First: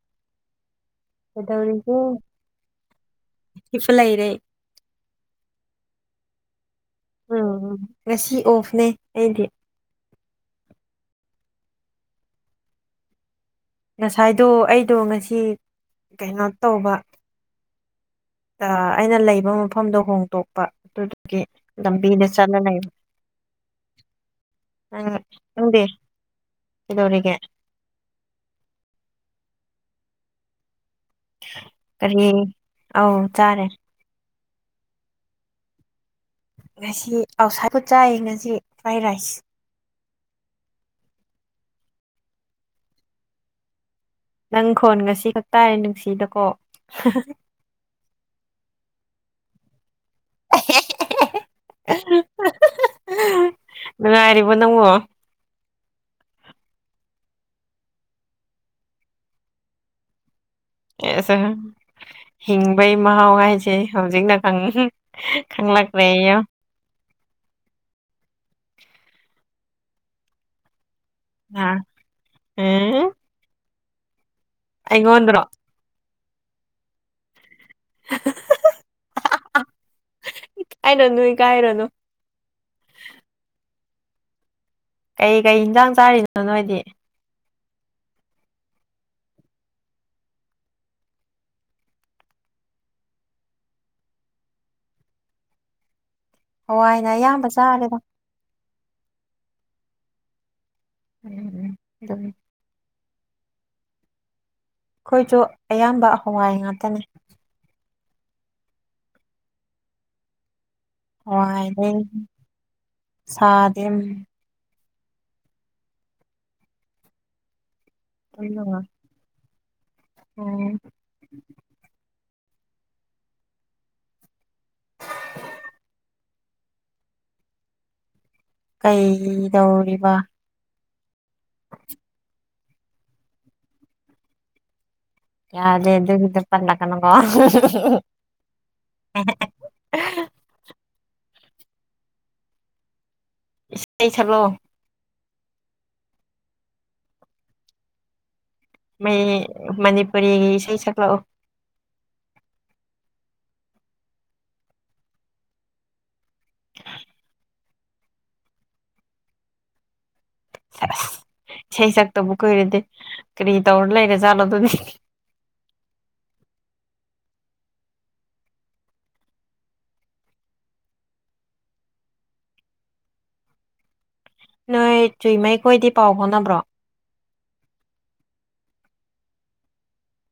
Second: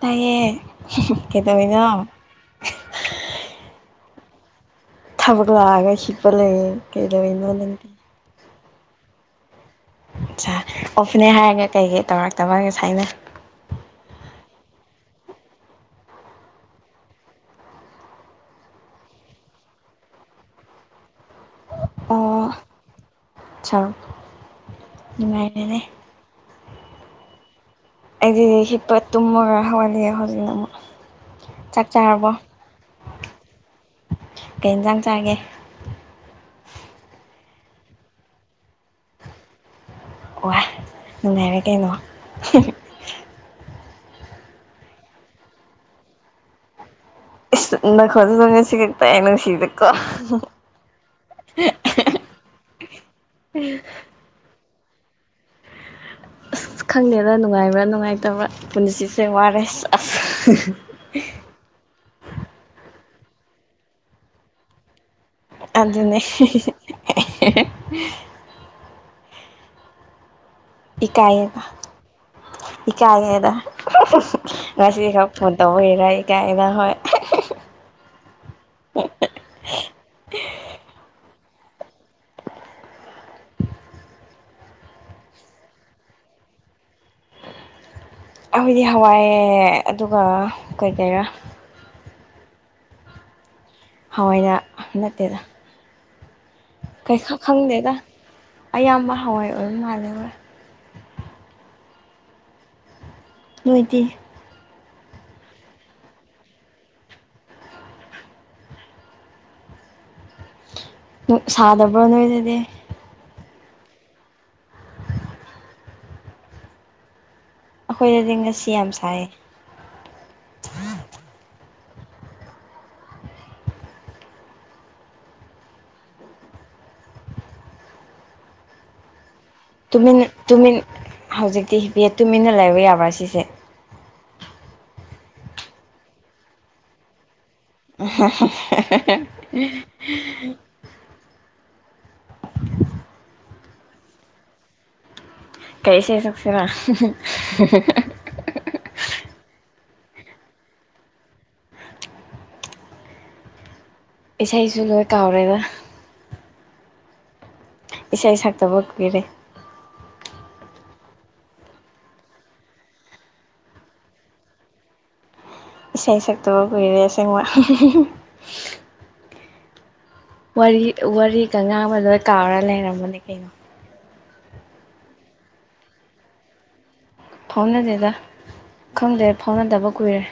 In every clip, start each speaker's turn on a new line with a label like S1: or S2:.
S1: ꯇꯌꯦꯦ
S2: ꯆꯗꯧꯔꯤꯒ shift ꯂꯥꯏꯔꯦ
S1: ꯊꯕꯛ ꯂꯥꯛꯑꯒ ꯍꯤꯞꯄ ꯂꯩ ꯀꯩꯗꯧꯔꯤꯅꯣ ꯅꯗꯤ
S2: ꯅ ꯊꯦꯡꯌꯨ [inaudible] [unintelligible]
S1: ꯑꯣꯐꯅꯦ ꯍꯥꯏꯔꯒ ꯀꯩꯀꯩ ꯇꯧꯔꯛꯇꯕꯒ ꯉꯁꯥꯏꯅ
S2: ꯉꯁꯥꯏꯗꯣ ꯑꯩꯗꯣ ꯉꯁꯤ ꯀꯩꯅꯣ ꯇꯧꯕ ꯑꯩꯅ ꯂꯩꯕ ꯃꯐꯝꯗꯣ ꯍꯣꯡꯇꯣꯛꯄ ꯑꯗꯨꯗꯨꯒꯤ ꯂꯝꯕꯤꯗ ꯆꯠꯂꯒ ꯂꯩꯕ
S1: ꯁꯔꯛ
S2: ꯅꯪ
S1: ꯅꯨꯡꯉꯥꯏꯕꯅꯦ
S2: ꯅꯪꯗꯤ ꯀꯩꯗꯧꯔꯤꯒꯦ
S1: ꯑꯩꯗꯤ ꯍꯤꯞꯄ ꯇꯨꯃ ꯍꯋꯥꯂꯤ ꯍꯔꯤ ꯎꯝ
S2: ꯀꯔꯤ ꯑ ꯆꯥꯔꯦ
S1: ꯀꯩ ꯌꯦꯟꯁꯥꯡ ꯆꯥꯒꯦ
S2: ꯉꯁꯤ ꯑꯥꯎꯠꯁꯥꯏꯠꯄ ꯆꯥꯏ ꯉꯁꯤ ꯐ꯭ꯔꯥꯏ ꯔꯥꯏꯁ
S1: ꯋꯥ ꯅꯨꯡꯉꯥꯏꯔꯦ ꯀꯩꯅꯣ
S2: ꯅꯪ ꯈꯣꯟꯒꯁꯤ ꯈꯛ ꯇꯥꯔꯦ ꯅꯨꯡꯁꯤꯗꯀꯣ
S1: ꯅ ꯈꯣꯖ ꯁꯤꯛꯇꯅ ꯁꯤ [unintelligible] ꯀ
S2: ꯅꯨꯡꯉꯥꯏꯔꯤꯕꯣ ꯅꯪꯕꯣ
S1: ꯑꯁ ꯈꯪꯗꯦꯗ ꯅꯨꯡꯉꯥꯏꯕ꯭ꯔꯥ ꯅꯨꯡꯉꯥꯏꯇꯕ꯭ꯔꯥ ꯄꯨꯟꯁꯤꯁꯦ ꯋꯥꯔꯦ ꯑꯁ
S2: ꯑꯦꯁ ꯍꯤꯡꯕꯩ ꯃꯍꯥꯎ ꯍꯥꯏꯁꯦ ꯍꯧꯖꯤꯛꯅ ꯈꯪꯉꯤ
S1: ꯑꯗꯨꯅꯦ [inaudible] ꯏꯀꯥꯏꯌꯦ
S2: ꯅꯍꯥꯟ ꯎꯝ
S1: ꯏꯀꯥꯏꯌꯦꯕ ꯑ [inaudible] ꯉꯁꯤꯈꯛ
S2: ꯑꯩꯉꯣꯟꯗ꯭ꯔꯣ
S1: ꯐꯣꯟ ꯇꯧꯕꯔ ꯑꯩ ꯀꯥꯏꯅꯥ ꯍ
S2: ꯀꯥꯏꯅ ꯀꯥꯏ ꯔꯅꯣ [inaudible] ꯀꯩ ꯀꯩ ꯏꯟꯖꯥꯡ ꯆꯥꯔꯤꯅꯣ ꯅꯣꯏꯗꯤ
S1: ꯑꯩꯈꯣꯏꯗꯤ ꯍꯋꯥꯏ ꯑꯗꯨꯒ ꯀꯩꯀꯩꯔꯥ ꯍꯋꯥꯏꯒ ꯅꯠꯇꯦꯗ
S2: ꯍꯋꯥꯏꯅ
S1: ꯀꯩꯈꯛ
S2: ꯑꯌꯥꯝꯕ
S1: ꯈꯪꯗꯦꯗ
S2: ꯆꯥꯔꯦꯗ
S1: ꯑꯌꯥꯝꯕ ꯍꯋꯥꯏ ꯑꯣꯏꯕ ꯃꯥꯜꯂꯦꯕꯣꯏ
S2: ꯎꯝ ꯑꯗꯨꯝ
S1: ꯅꯣꯏꯗꯤ
S2: ꯑꯩꯈꯣꯏꯁꯨ ꯑꯌꯥꯝꯕ ꯍꯋꯥꯏ ꯉꯥꯛꯇꯅꯤ ꯍꯋꯥꯏꯗꯩ
S1: ꯁꯥꯗꯕ꯭ꯔꯣ ꯅꯣꯏ ꯑꯗꯨꯗꯤ
S2: ꯇꯦꯝ
S1: ꯑꯩꯈꯣꯏꯗꯗꯤ ꯉꯁꯤ ꯌꯥꯝ ꯁꯥꯏꯌꯦ
S2: ꯎꯝ꯫ ꯀꯩꯒꯤ
S1: ꯇꯨꯃꯤꯟ ꯇꯨꯃꯤꯟ ꯍꯧꯖꯤꯛꯇꯤ ꯕꯦ ꯇꯨꯃꯤꯟꯅ [unintelligible] ꯌꯥꯕ꯭ꯔꯥ ꯁꯤꯁꯦ꯫
S2: ꯌꯥꯗꯦ ꯑꯗꯨꯒꯤꯗꯨ ꯄꯜꯂꯛꯀꯅꯨꯀꯣ [unintelligible]
S1: [unintelligible]
S2: ꯏꯁꯩ ꯁꯛꯂꯛꯑꯣ꯫
S1: ꯀꯩ ꯏꯁꯩ ꯁꯛꯁꯤꯔꯥ [unintelligible]
S2: ꯃꯩ ꯃꯅꯤꯄꯨꯔꯤꯒꯤ ꯏꯁꯩ ꯁꯛꯂꯛꯑꯣ꯫
S1: ꯏꯁꯩꯁꯨ ꯂꯣꯏ ꯀꯥꯎꯔꯦꯗ꯫ ꯏꯁꯩ ꯁꯛꯇꯕ ꯀꯨꯢꯔꯦ꯫
S2: ꯏꯁꯩ ꯁꯛꯇꯕꯨ ꯀꯨꯏꯔꯗꯤ ꯀꯔꯤ ꯇꯧꯔ ꯂꯩꯔꯖꯥꯠꯂꯣ ꯑꯗꯨꯗꯤ
S1: ꯏꯁꯩ ꯁꯛꯇꯕ ꯀꯨꯏꯔꯦ ꯑꯁꯦꯡꯕ [unintelligible] ꯋꯥꯔꯤ ꯋꯥꯔꯤꯒ ꯉꯥꯡꯕꯗ ꯇꯥꯎꯔ ꯂꯩꯔꯕꯅꯤ ꯀꯩꯅꯣ꯫
S2: ꯅꯣꯏ ꯇꯨꯃꯩꯈꯣꯏꯗꯤ ꯄꯥꯎ ꯐꯣꯅꯕ꯭ꯔꯣ꯫
S1: ꯐꯥꯎꯅꯗꯦꯗ ꯈꯪꯗꯦ ꯐꯥꯎꯅꯗꯕ ꯀꯨꯏꯔꯦ꯫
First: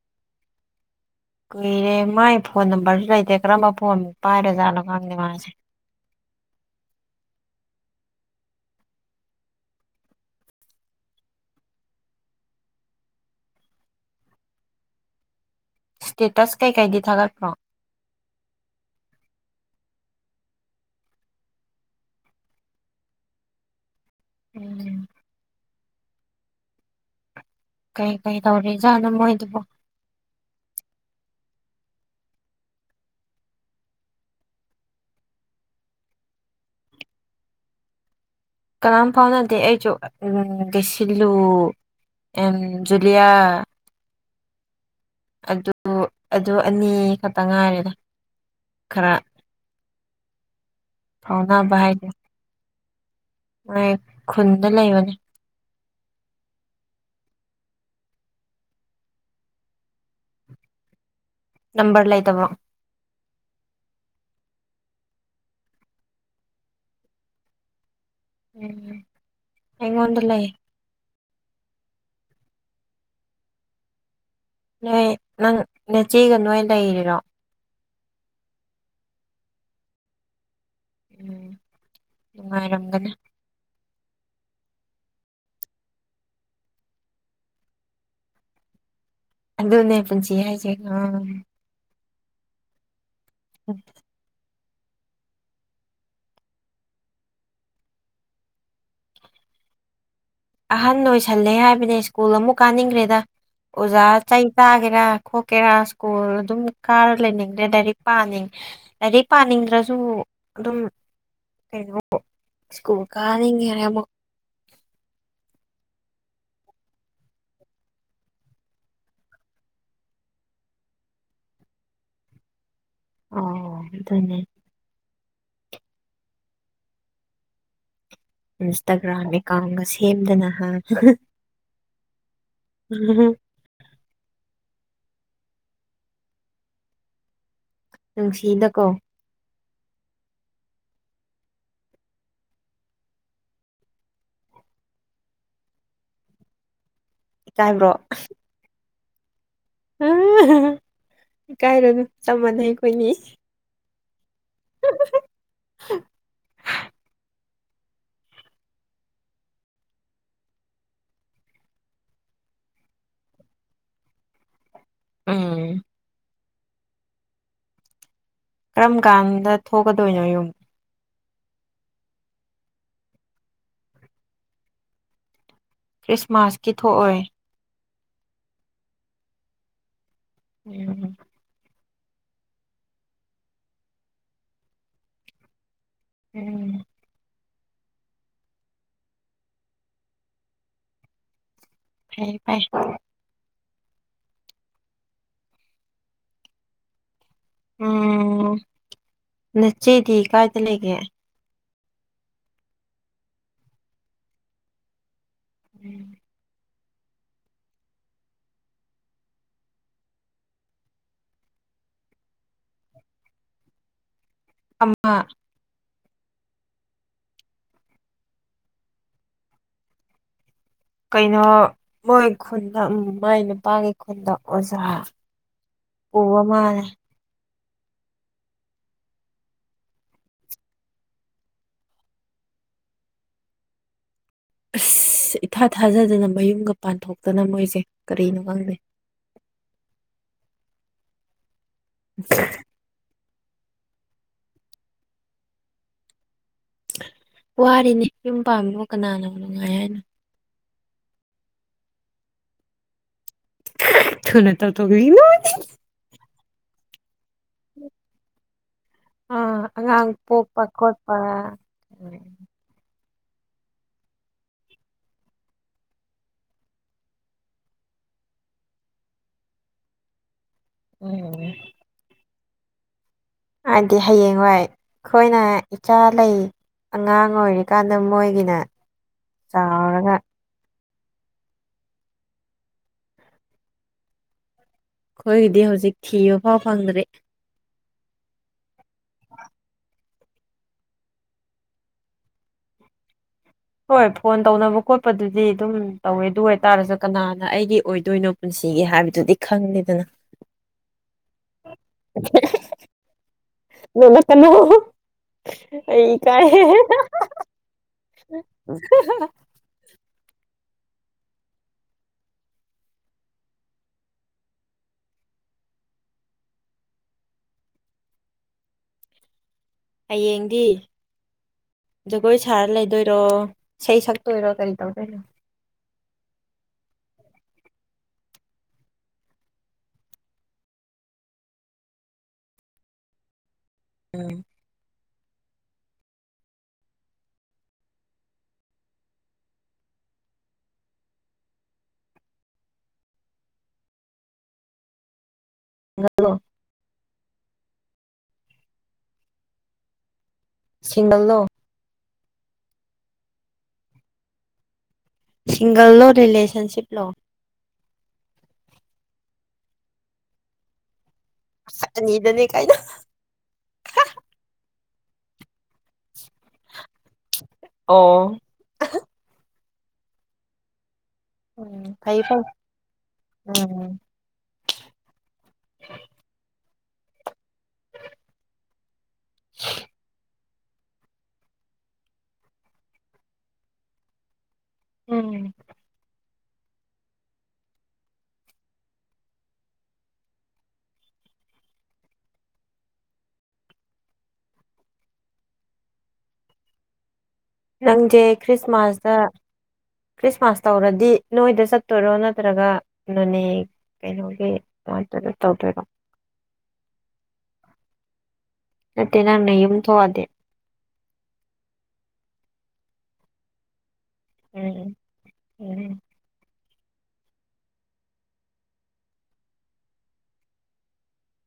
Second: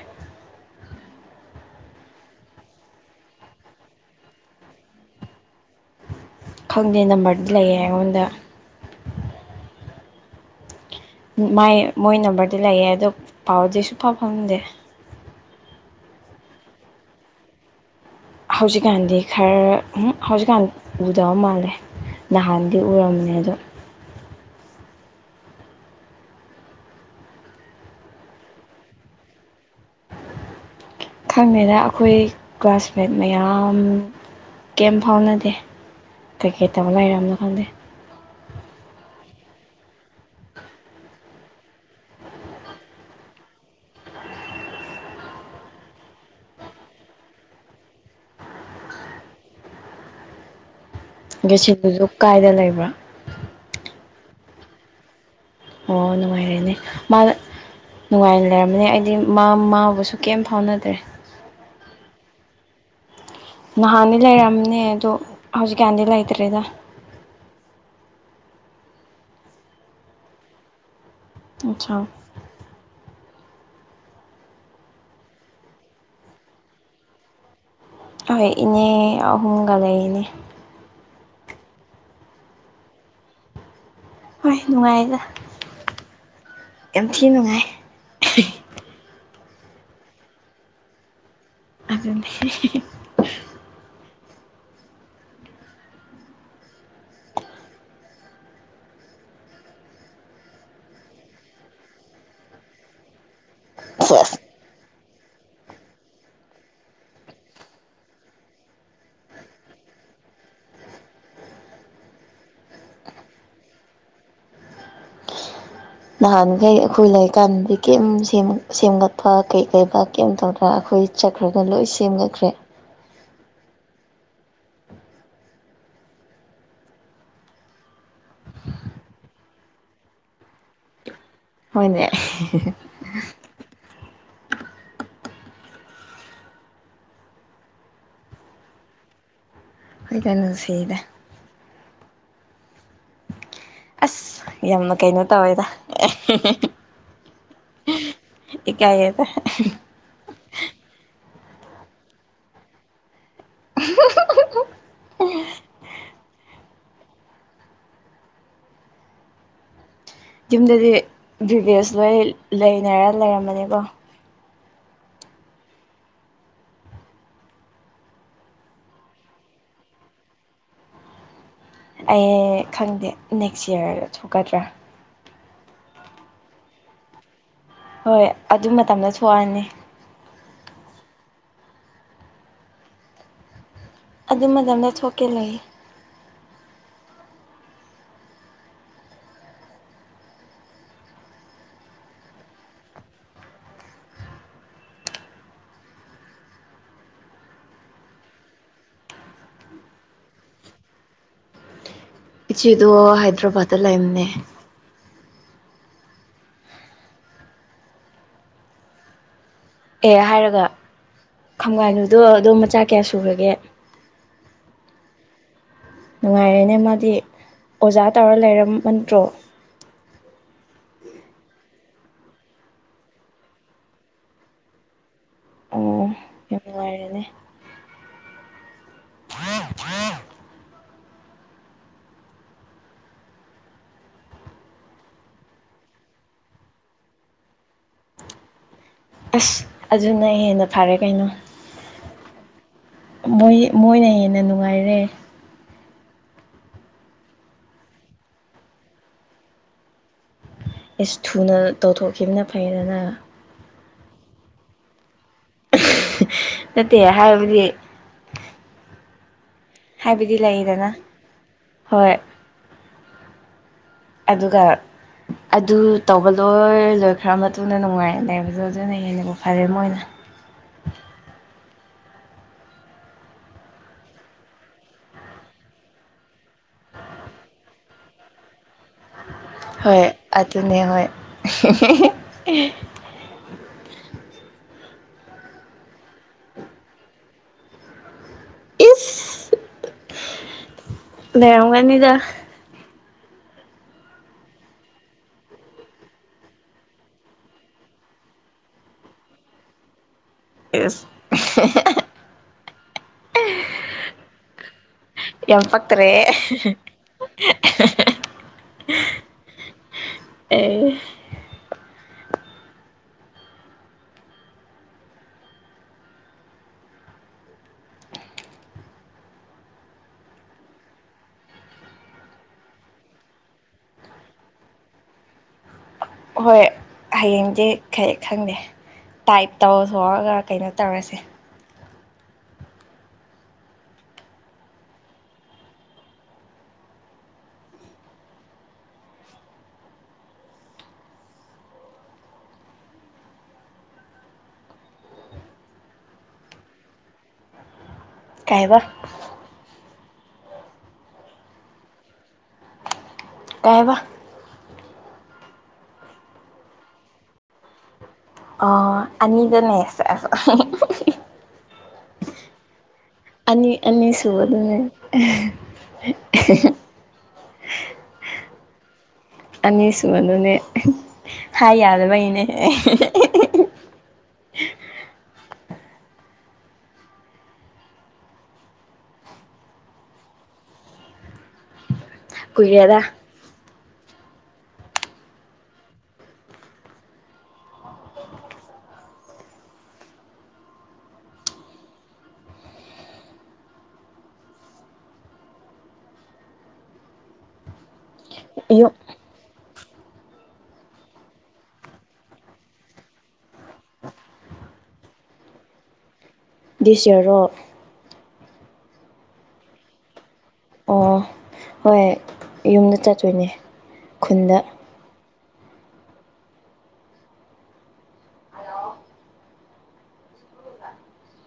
S2: ꯀꯨꯏꯔꯦ ꯃꯥꯏ ꯐꯣꯟ ꯅꯝꯕꯔꯖꯨ ꯂꯩꯇꯦ ꯀꯔꯝꯕ ꯐꯣꯟ ꯄꯥꯏꯔꯖꯥꯠꯅꯣ ꯈꯪꯗꯦ ꯃꯥꯁꯦ꯫
S1: ꯈꯪꯗꯦ ꯅꯝꯕꯔꯗꯤ ꯂꯩꯌꯦ ꯑꯩꯉꯣꯟꯗ꯫ ꯃꯥꯏ ꯃꯣꯏ ꯅꯝꯕꯔꯗꯤ ꯂꯩꯌꯦ ꯑꯗꯣ ꯄꯥꯎꯗꯤ ꯁꯨꯡꯐꯥꯎ ꯐꯥꯎꯅꯗꯦ꯫
S2: ꯁ꯭ꯇꯦꯇꯁ ꯀꯩꯀꯩꯗꯤ ꯊꯥꯒꯠꯄ꯭ꯔꯣ꯫
S1: ꯍꯧꯖꯤꯛꯀꯥꯟꯗꯤ ꯈꯔ ꯍꯧꯖꯤꯛꯀꯥꯟ ꯎꯗꯕ ꯃꯥꯜꯂꯦ ꯅꯍꯥꯟꯗꯤ ꯎꯔꯝꯃꯦ ꯑꯗꯣ
S2: ꯎꯝ꯫ ꯀꯩ ꯀꯩ ꯇꯧꯔꯤꯖꯥꯠꯂ ꯃꯣꯏꯗꯨꯕꯨꯣ꯫
S1: ꯈꯪꯗꯦꯗ ꯑꯩꯈꯣꯏ ꯀ꯭ꯂꯥꯁꯃꯦꯠ ꯃꯌꯥꯝ ꯀꯩꯝ ꯐꯥꯎꯅꯗꯦ ꯀꯩꯀꯩ ꯇꯧ ꯂꯩꯔꯝꯃꯅꯣ ꯈꯪꯗꯦ꯫
S2: ꯀꯅꯥꯝ ꯐꯥꯎꯅꯗꯦ ꯑꯩꯖꯨ ꯗꯤꯁꯤꯂꯨ ꯑꯦꯟ ꯖꯨꯂꯤꯌꯥ ꯑꯗꯨ ꯑꯗꯨ ꯑꯅꯤ ꯈꯛꯇ ꯉꯥꯏꯔꯦꯗ ꯈꯔ ꯐꯥꯎꯅꯕ
S1: ꯗꯦꯁꯤꯗꯨꯁꯨ
S2: ꯍꯥꯏꯗꯤ
S1: ꯀꯥꯏꯗ ꯂꯩꯕ꯭ꯔꯥ꯫
S2: ꯈꯨꯟꯗ ꯂꯩꯕꯅꯤ꯫
S1: ꯑꯣ ꯅꯨꯡꯉꯥꯏꯔꯦꯅꯦ ꯃꯥꯅ ꯅꯨꯡꯉꯥꯏꯅ ꯂꯩꯔꯝꯅꯤ ꯑꯩꯗꯤ ꯃꯥ ꯃꯥꯕꯨꯁꯨ ꯀꯩꯝ ꯐꯥꯎꯅꯗꯦ꯫
S2: ꯅꯝꯕꯔ ꯂꯩꯇꯕꯔꯣ꯫
S1: ꯅꯍꯥꯟꯗꯤ ꯂꯩꯔꯝꯅꯦ ꯑꯗꯣ ꯍꯧꯖꯤꯛꯀꯥꯟꯗꯤ ꯂꯩꯇ꯭ꯔꯦꯗ꯫
S2: ꯎꯝ ꯑꯉꯣꯗ ꯂꯩ꯫
S1: ꯑꯆꯥꯥ꯫
S2: ꯅꯣꯏ ꯅꯪ ꯅꯦꯆꯦꯒ ꯅꯣꯏ ꯂꯩꯔꯤꯔꯣ꯫
S1: ꯍꯣꯏ ꯏꯅꯦ ꯑꯍꯨꯝꯒ ꯂꯩꯅꯦ꯫
S2: ꯎꯝ ꯅꯨꯡꯉꯥꯏꯔꯝꯒꯅꯤ꯫
S1: ꯍꯣꯏ ꯅꯨꯡꯉꯥꯏꯗ ꯌꯥꯝ ꯊꯤꯅ ꯅꯨꯡꯉꯥꯏ꯫
S2: ꯑꯗꯨꯅꯦ ꯄꯨꯟꯁꯤ ꯍꯥꯢꯌꯦ ꯎꯝ꯫
S1: ꯑꯗꯨꯅꯦ [unintelligible]
S2: ꯑꯍꯟ ꯑꯣꯏꯁꯜꯂꯦ ꯍꯥꯏꯕꯅꯦ ꯁ꯭ꯀꯨꯜ ꯑꯃꯨꯛ ꯀꯥꯅꯤꯡꯈ꯭ꯔꯦꯗ꯫ ꯑꯣꯖꯥ
S1: ꯁꯦꯁ
S2: ꯆꯩ ꯇꯥꯒꯦꯔꯥ꯫ ꯈꯣꯀꯦꯔꯥ ꯁ꯭ꯀꯨꯜ ꯑꯗꯨꯝ ꯀꯥꯔ ꯂꯩꯅꯤꯡꯗ꯭ꯔꯦ ꯂꯥꯏꯔꯤꯛ ꯄꯥꯅꯤꯡ ꯂꯥꯏꯔꯤꯛ ꯄꯥꯅꯤꯡꯗ꯭ꯔꯁꯨ ꯑꯗꯨꯝ ꯀꯩꯅꯣ ꯁ꯭ꯀꯨꯜ ꯀꯥꯅꯤꯡꯉꯦ ꯑꯃꯨꯛ꯫
S1: ꯅꯍꯥꯟꯈꯩ ꯑꯩꯈꯣꯏ ꯂꯩꯔꯤꯛꯀꯥꯟꯗꯗꯤ ꯀꯩꯝ ꯁꯦꯝ ꯁꯦꯝꯒꯠꯄ ꯀꯩ ꯀꯩꯕ ꯀꯩꯝ ꯇꯧꯗ꯭ꯔꯥ ꯑꯩꯈꯣꯏ ꯆꯠꯈ꯭ꯔꯒ ꯂꯣꯏ ꯁꯦꯝꯒꯠꯈ꯭ꯔꯦ꯫
S2: ꯑꯣ ꯑꯗꯨꯅꯦ꯫ ꯏꯟꯁꯇꯥꯒ꯭ꯔꯥꯝ ꯑꯦꯀꯥꯎꯟꯒ ꯁꯦꯝꯗꯅ ꯍꯥ꯫
S1: ꯍꯣꯏꯅꯦ꯫
S2: ꯅꯨꯡꯁꯤꯗꯀꯣ꯫
S1: ꯍꯣꯏ ꯀꯥꯏꯅ ꯅꯨꯡꯁꯤꯗ꯫ ꯑꯁ ꯌꯥꯝꯅ ꯀꯩꯅꯣ ꯇꯧꯋꯦꯗ ꯑꯦ꯫
S2: ꯏꯀꯥꯏꯕ꯭ꯔꯣ꯫
S1: ꯏꯀꯥꯏ ꯌꯦꯇꯥ꯫
S2: ꯏꯀꯥꯏꯔꯣꯅꯨ ꯆꯝꯃꯥꯟꯅꯩ ꯑꯩꯈꯣꯏꯅꯤ꯫ [unintelligible]
S1: ꯌꯨꯝꯗꯗꯤ ꯕꯤꯚꯦꯁ ꯂꯣꯏ ꯂꯩꯅꯔ ꯂꯩꯔꯝꯃꯅꯤꯀꯣ꯫
S2: ꯎꯝ꯫ ꯀꯔꯝ ꯀꯥꯟꯗ ꯊꯣꯛꯀꯗꯣꯏꯅꯣ ꯌꯨꯝ꯫
S1: ꯑꯩ ꯈꯪꯗꯦ ꯅꯦꯛꯁ ꯌ꯭ꯔꯗ ꯊꯣꯛꯀꯗ꯭ꯔꯥ꯫
S2: ꯈ꯭ꯔꯤꯁꯃꯥꯁꯀꯤ ꯊꯣꯛꯑꯣꯏ꯫
S1: ꯍꯣꯏ ꯑꯗꯨ ꯃꯇꯝꯗ ꯊꯣꯛꯑꯅꯤ꯫
S2: ꯎꯝ꯫
S1: ꯑꯗꯨ ꯃꯇꯝꯗ ꯊꯣꯛꯀꯦ ꯂꯩ꯫
S2: ꯎꯝ꯫ ꯐꯩ ꯐꯩ꯫ ꯎꯝ ꯅꯆꯦꯗꯤ ꯀꯥꯏꯗ ꯂꯩꯒꯦ꯫
S1: ꯏꯆꯦꯗꯣ ꯍꯥꯏꯗ꯭ꯔꯕꯥꯠꯇ ꯂꯩꯝꯅꯦ꯫
S2: [inaudible]
S1: ꯑꯦ ꯍꯥꯏꯔꯒ ꯈꯪꯒꯥꯏꯅꯨꯗꯣ ꯑꯗꯨ ꯃꯆꯥ ꯀꯌꯥ ꯁꯨꯈ꯭ꯔꯒꯦ꯫
S2: ꯑꯃ꯫
S1: ꯅꯨꯡꯉꯥꯏꯔꯦꯅꯦ ꯃꯥꯗꯤ ꯑꯣꯖꯥ ꯇꯧꯔ ꯂꯩꯔꯃꯟꯗ꯭ꯔꯣ꯫
S2: ꯀꯩꯅꯣ ꯃꯣꯏ ꯈꯨꯟꯗ ꯎꯝ ꯃꯥꯏ ꯅꯨꯄꯥꯒꯤ ꯈꯨꯟꯗ ꯑꯣꯖꯥ꯫ ꯑꯣ ꯋꯥ
S1: ꯌꯥꯝ
S2: ꯃꯥꯅꯦ꯫
S1: ꯅꯨꯡꯉꯥꯏꯔꯦꯅꯦ
S2: ꯑꯁ ꯏꯊꯥ ꯊꯥꯖꯗꯅ ꯃꯌꯨꯝꯒ ꯄꯥꯟꯊꯣꯛꯇꯅ ꯃꯣꯏꯁꯦ ꯀꯔꯤꯅꯣ ꯈꯪꯗꯦ꯫
S1: ꯑꯁ ꯑꯗꯨꯅ ꯍꯦꯟꯅ ꯐꯔꯦ ꯀꯩꯅꯣ꯫
S2: [unintelligible]
S1: ꯃꯣꯏ ꯃꯣꯏꯅ ꯍꯦꯟꯅ ꯅꯨꯡꯉꯥꯏꯔꯦ꯫
S2: ꯋꯥꯔꯤꯅꯤ ꯌꯨꯝ ꯄꯥꯝꯕꯕꯨ ꯀꯅꯥꯅꯣ ꯅꯨꯡꯉꯥꯏ ꯍꯥꯏꯅꯣ꯫
S1: ꯑꯦꯁ ꯊꯨꯅ ꯇꯧꯊꯣꯛꯈꯤꯕꯅ ꯐꯩꯗꯅ꯫
S2: [unintelligible] ꯊꯨꯅ ꯇꯧꯊꯣꯛꯈꯤ [unintelligible]
S1: ꯅꯠꯇꯦ꯫ ꯍꯥꯏꯕꯗꯤ꯫
S2: ꯑꯥ ꯑꯉꯥꯡ
S1: ꯍꯥꯏꯕꯗꯤ
S2: ꯄꯣꯛꯄ
S1: ꯂꯩꯗꯅ
S2: ꯈꯣꯠꯄ꯫
S1: ꯍꯣꯏ ꯑꯗꯨꯒ ꯑꯗꯨ ꯇꯧꯕ ꯂꯣꯏ ꯂꯣꯏꯈ꯭ꯔ ꯃꯇꯨꯡꯗ ꯅꯨꯡꯉꯥꯏꯅ ꯂꯩꯕꯗꯣ ꯑꯗꯨꯅ ꯍꯦꯟꯅ ꯐꯔꯦ ꯃꯣꯏꯅ꯫
S2: ꯎꯝ꯫ ꯍꯥꯏꯗꯤ ꯍꯌꯦꯡꯋꯥꯏ ꯑꯩꯈꯣꯏꯅ ꯏꯆꯥ ꯂꯩ ꯑꯉꯥꯡ ꯑꯣꯏꯔꯤꯀꯥꯟꯗ ꯃꯣꯏꯒꯤꯅ꯫
S1: ꯍꯣꯏ
S2: ꯆꯥꯎꯔꯒ
S1: ꯑꯗꯨ ꯑꯗꯨꯅꯦ ꯍꯣꯏ [inaudible]
S2: ꯑꯩꯈꯣꯏꯒꯤꯗꯤ ꯍꯧꯖꯤꯛ ꯊꯤꯕ ꯐꯥꯎ ꯐꯪꯗ꯭ꯔꯦ
S1: ꯏꯁ
S2: [inaudible]
S1: ꯂꯩꯔꯝꯒꯅꯤꯗ
S2: ꯍꯣꯏ ꯐꯣꯟ ꯇꯧꯅꯕ ꯈꯣꯠꯄꯗꯨꯗꯤ ꯑꯗꯨꯝ ꯇꯧꯋꯦ ꯑꯗꯨ ꯑꯣꯏꯇꯥꯔꯁꯨ ꯀꯅꯥꯅ ꯑꯩꯒꯤ ꯑꯣꯏꯗꯣꯏꯅꯣ ꯄꯨꯟꯁꯤꯒꯤ ꯍꯥꯏꯕꯗꯨꯗꯤ ꯈꯪꯗꯦꯗꯅ
S1: ꯏꯁ [unintelligible]
S2: ꯅꯣꯅ ꯀꯅꯣ
S1: ꯌꯥꯝ
S2: ꯑꯩ
S1: ꯄꯛꯇ꯭ꯔꯦ
S2: ꯀꯥꯏ
S1: ꯑꯦ
S2: ꯍꯌꯦꯡꯗꯤ ꯖꯒꯣꯏ ꯁꯥꯔ ꯂꯩꯗꯣꯏꯔꯣ ꯏꯁꯩ ꯁꯛꯇꯣꯏꯔꯣ ꯀꯔꯤ ꯇꯧꯗꯣꯏꯅꯣ
S1: ꯍꯣꯏ ꯍꯌꯦꯡꯗꯤ ꯈꯪꯗꯦ ꯇꯥꯏꯞ ꯇꯧꯊꯣꯛꯑꯒ ꯀꯩꯅꯣ ꯇꯧꯔꯁꯦ
S2: ꯎꯝ ꯍꯂꯣ [inaudible]
S1: ꯀꯥꯏꯕ
S2: ꯁꯤꯡꯒꯜꯂꯣ
S1: ꯀꯥꯏꯕ
S2: ꯁꯤꯡꯒꯜ ꯂꯣ ꯔꯤꯂꯦꯁꯟꯁꯤꯞꯂꯣ
S1: ꯑ ꯑꯅꯤꯖꯩ ꯑꯁ
S2: ꯑꯅꯤꯗꯅꯦ ꯀꯥꯏꯅ
S1: ꯑꯅꯤ ꯑꯅꯤꯁꯨ ꯑꯗꯨ ꯑꯗꯨꯅꯦ [inaudible]
S2: ꯑꯣ
S1: ꯑꯅꯤꯁ ꯃꯅꯦ [inaudible] ꯍꯥꯏ
S2: ꯎꯝ ꯐꯩ
S1: ꯌꯥꯗꯕꯩꯅꯦ
S2: ꯐꯩ
S1: [inaudible]
S2: ꯎꯝ [inaudible] [inaudible]
S1: ꯀꯨꯏꯔꯦꯗ
S2: ꯎꯝ ꯅꯪꯖꯦ
S1: ꯌꯨꯝ
S2: ꯈ꯭ꯔꯤꯁꯃꯥꯁꯇ ꯈ꯭ꯔꯤꯁꯃꯥꯁ ꯇꯧꯔꯗꯤ ꯅꯣꯏꯗ ꯆꯠꯇꯣꯏꯔꯣ ꯅꯠꯇ꯭ꯔꯒ ꯅꯣꯅꯦ ꯀꯩꯅꯣꯒꯤꯃꯥꯏꯇꯣꯏꯔꯣ ꯇꯧꯗꯣꯏꯔꯣ
S1: ꯗꯤꯁ ꯌꯔꯣ
S2: ꯅꯠꯇꯦ ꯅꯪꯅ ꯌꯨꯝ ꯊꯣꯛꯑꯗꯤ
S1: ꯑꯣ ꯍꯣꯏ ꯌꯨꯝꯗ ꯆꯠꯇꯣꯏꯅꯦ ꯈꯨꯟꯗ
S2: ꯎꯝ ꯎꯝ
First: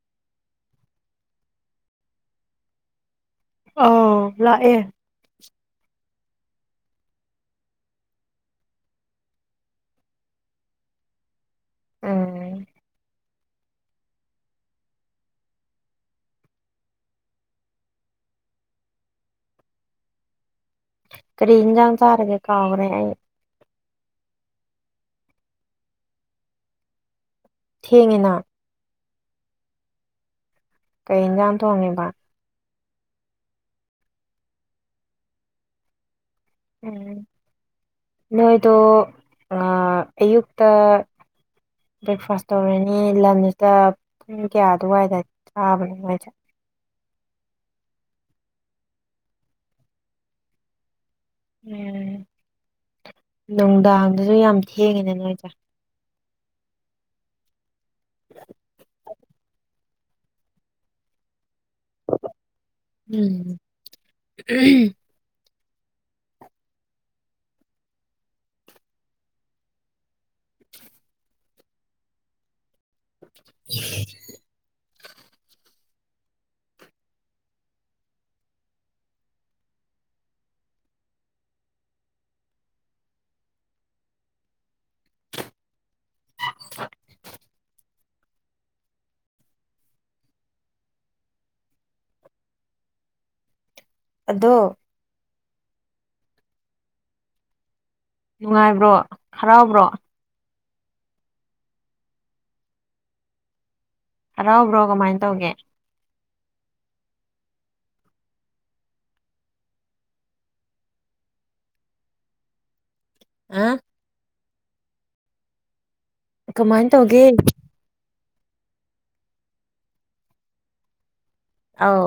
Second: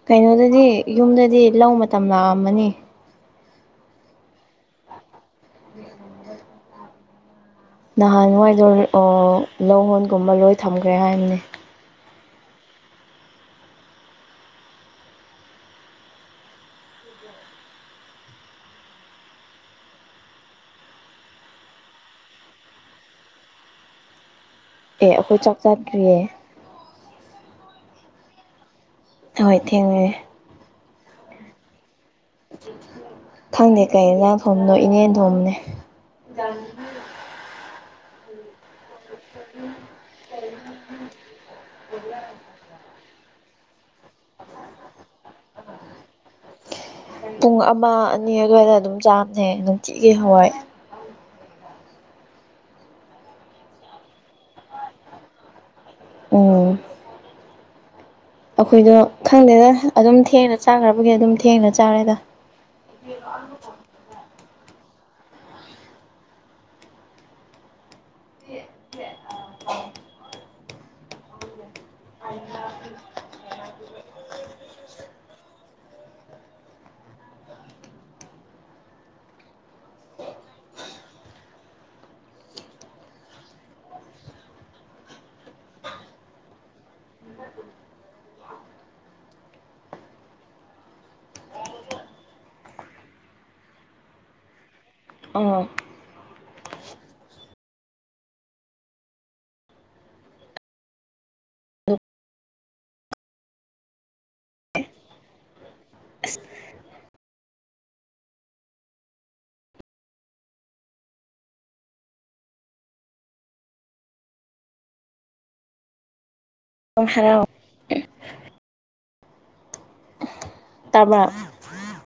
S1: ꯀꯩꯅꯣꯗꯗꯤ ꯌꯨꯝꯗꯗꯤ ꯂꯧ ꯃꯇꯝ ꯂꯥꯛꯑꯝꯃꯅꯤ
S2: ꯑꯥ ꯂꯥꯛꯑꯦ
S1: ꯅꯍꯥꯟꯋꯥꯏꯗꯣ ꯂꯧꯍꯣꯟꯒꯨꯝꯕ ꯂꯣꯏ ꯊꯝꯈ꯭ꯔꯦ ꯍꯥꯏꯕꯅꯦ
S2: ꯎꯝ ꯀꯔꯤꯅꯖꯥꯡ ꯊꯔꯒ ꯀꯥꯎꯒꯔꯦ
S1: ꯑꯦ ꯑꯩꯈꯣꯏ ꯆꯥꯛ ꯆꯥꯗ꯭ꯔꯤꯌꯦ
S2: ꯊꯦꯡꯌꯦꯅ
S1: ꯍꯣꯏ ꯊꯦꯡꯅꯦ
S2: ꯀꯩ ꯏꯟꯖꯥꯡ ꯊꯣꯡꯉꯤꯕ
S1: ꯈꯪꯗꯦ ꯀꯩ ꯏꯟꯖꯥꯡ ꯊꯣꯝꯕꯅꯣ ꯏꯅꯦꯅ ꯊꯣꯝꯕꯅꯦ [unintelligible]
S2: ꯎꯝ ꯅꯣꯏꯗꯣ ꯑꯌꯨꯛꯇ ꯕ꯭ꯔꯦꯛꯐꯥꯁ ꯇꯧꯔꯅꯤ ꯂꯟꯁ ꯄꯨꯡ ꯀꯌꯥ ꯑꯗꯨꯋꯥꯏꯗ ꯆꯥꯕꯅꯣ ꯅꯣꯏꯖꯦ
S1: ꯄꯨꯡ ꯑꯃ ꯑꯅꯤ ꯑꯗꯨꯋꯥꯏꯗ ꯑꯗꯨꯝ ꯆꯥꯝꯅꯦ ꯅꯨꯡꯇꯤꯒꯤ ꯍꯋꯥꯏ
S2: ꯎꯝ ꯅꯨꯡꯗꯥꯡꯗꯁꯨ ꯌꯥꯝ ꯊꯦꯡꯉꯤꯅ ꯅꯣꯏꯁꯦ
S1: ꯎꯝ ꯑꯩꯈꯣꯏꯗꯣ ꯈꯪꯗꯦꯗ ꯑꯗꯨꯝ ꯊꯦꯡꯅ ꯆꯥꯈ꯭ꯔꯕꯒꯤ ꯑꯗꯨꯝ ꯊꯦꯡꯅ ꯆꯥꯔꯦꯗ
S2: ꯎꯝ [unintelligible]
S1: [unintelligible] [unintelligible]
S2: [unintelligible] ꯑꯗꯣ
S1: ꯑꯥ
S2: ꯅꯨꯡꯉꯥꯏꯕ꯭ꯔꯣ ꯍꯔꯥꯎꯕ꯭ꯔꯣ ꯍꯔꯥꯎꯕ꯭ꯔꯣ ꯀꯃꯥꯏꯅ ꯇꯧꯒꯦ ꯍꯥ ꯀꯃꯥꯏꯅ ꯇꯧꯒꯦ
S1: ꯍꯔꯥꯎ [unintelligible] ꯇꯕꯔꯥ
S2: ꯑꯧ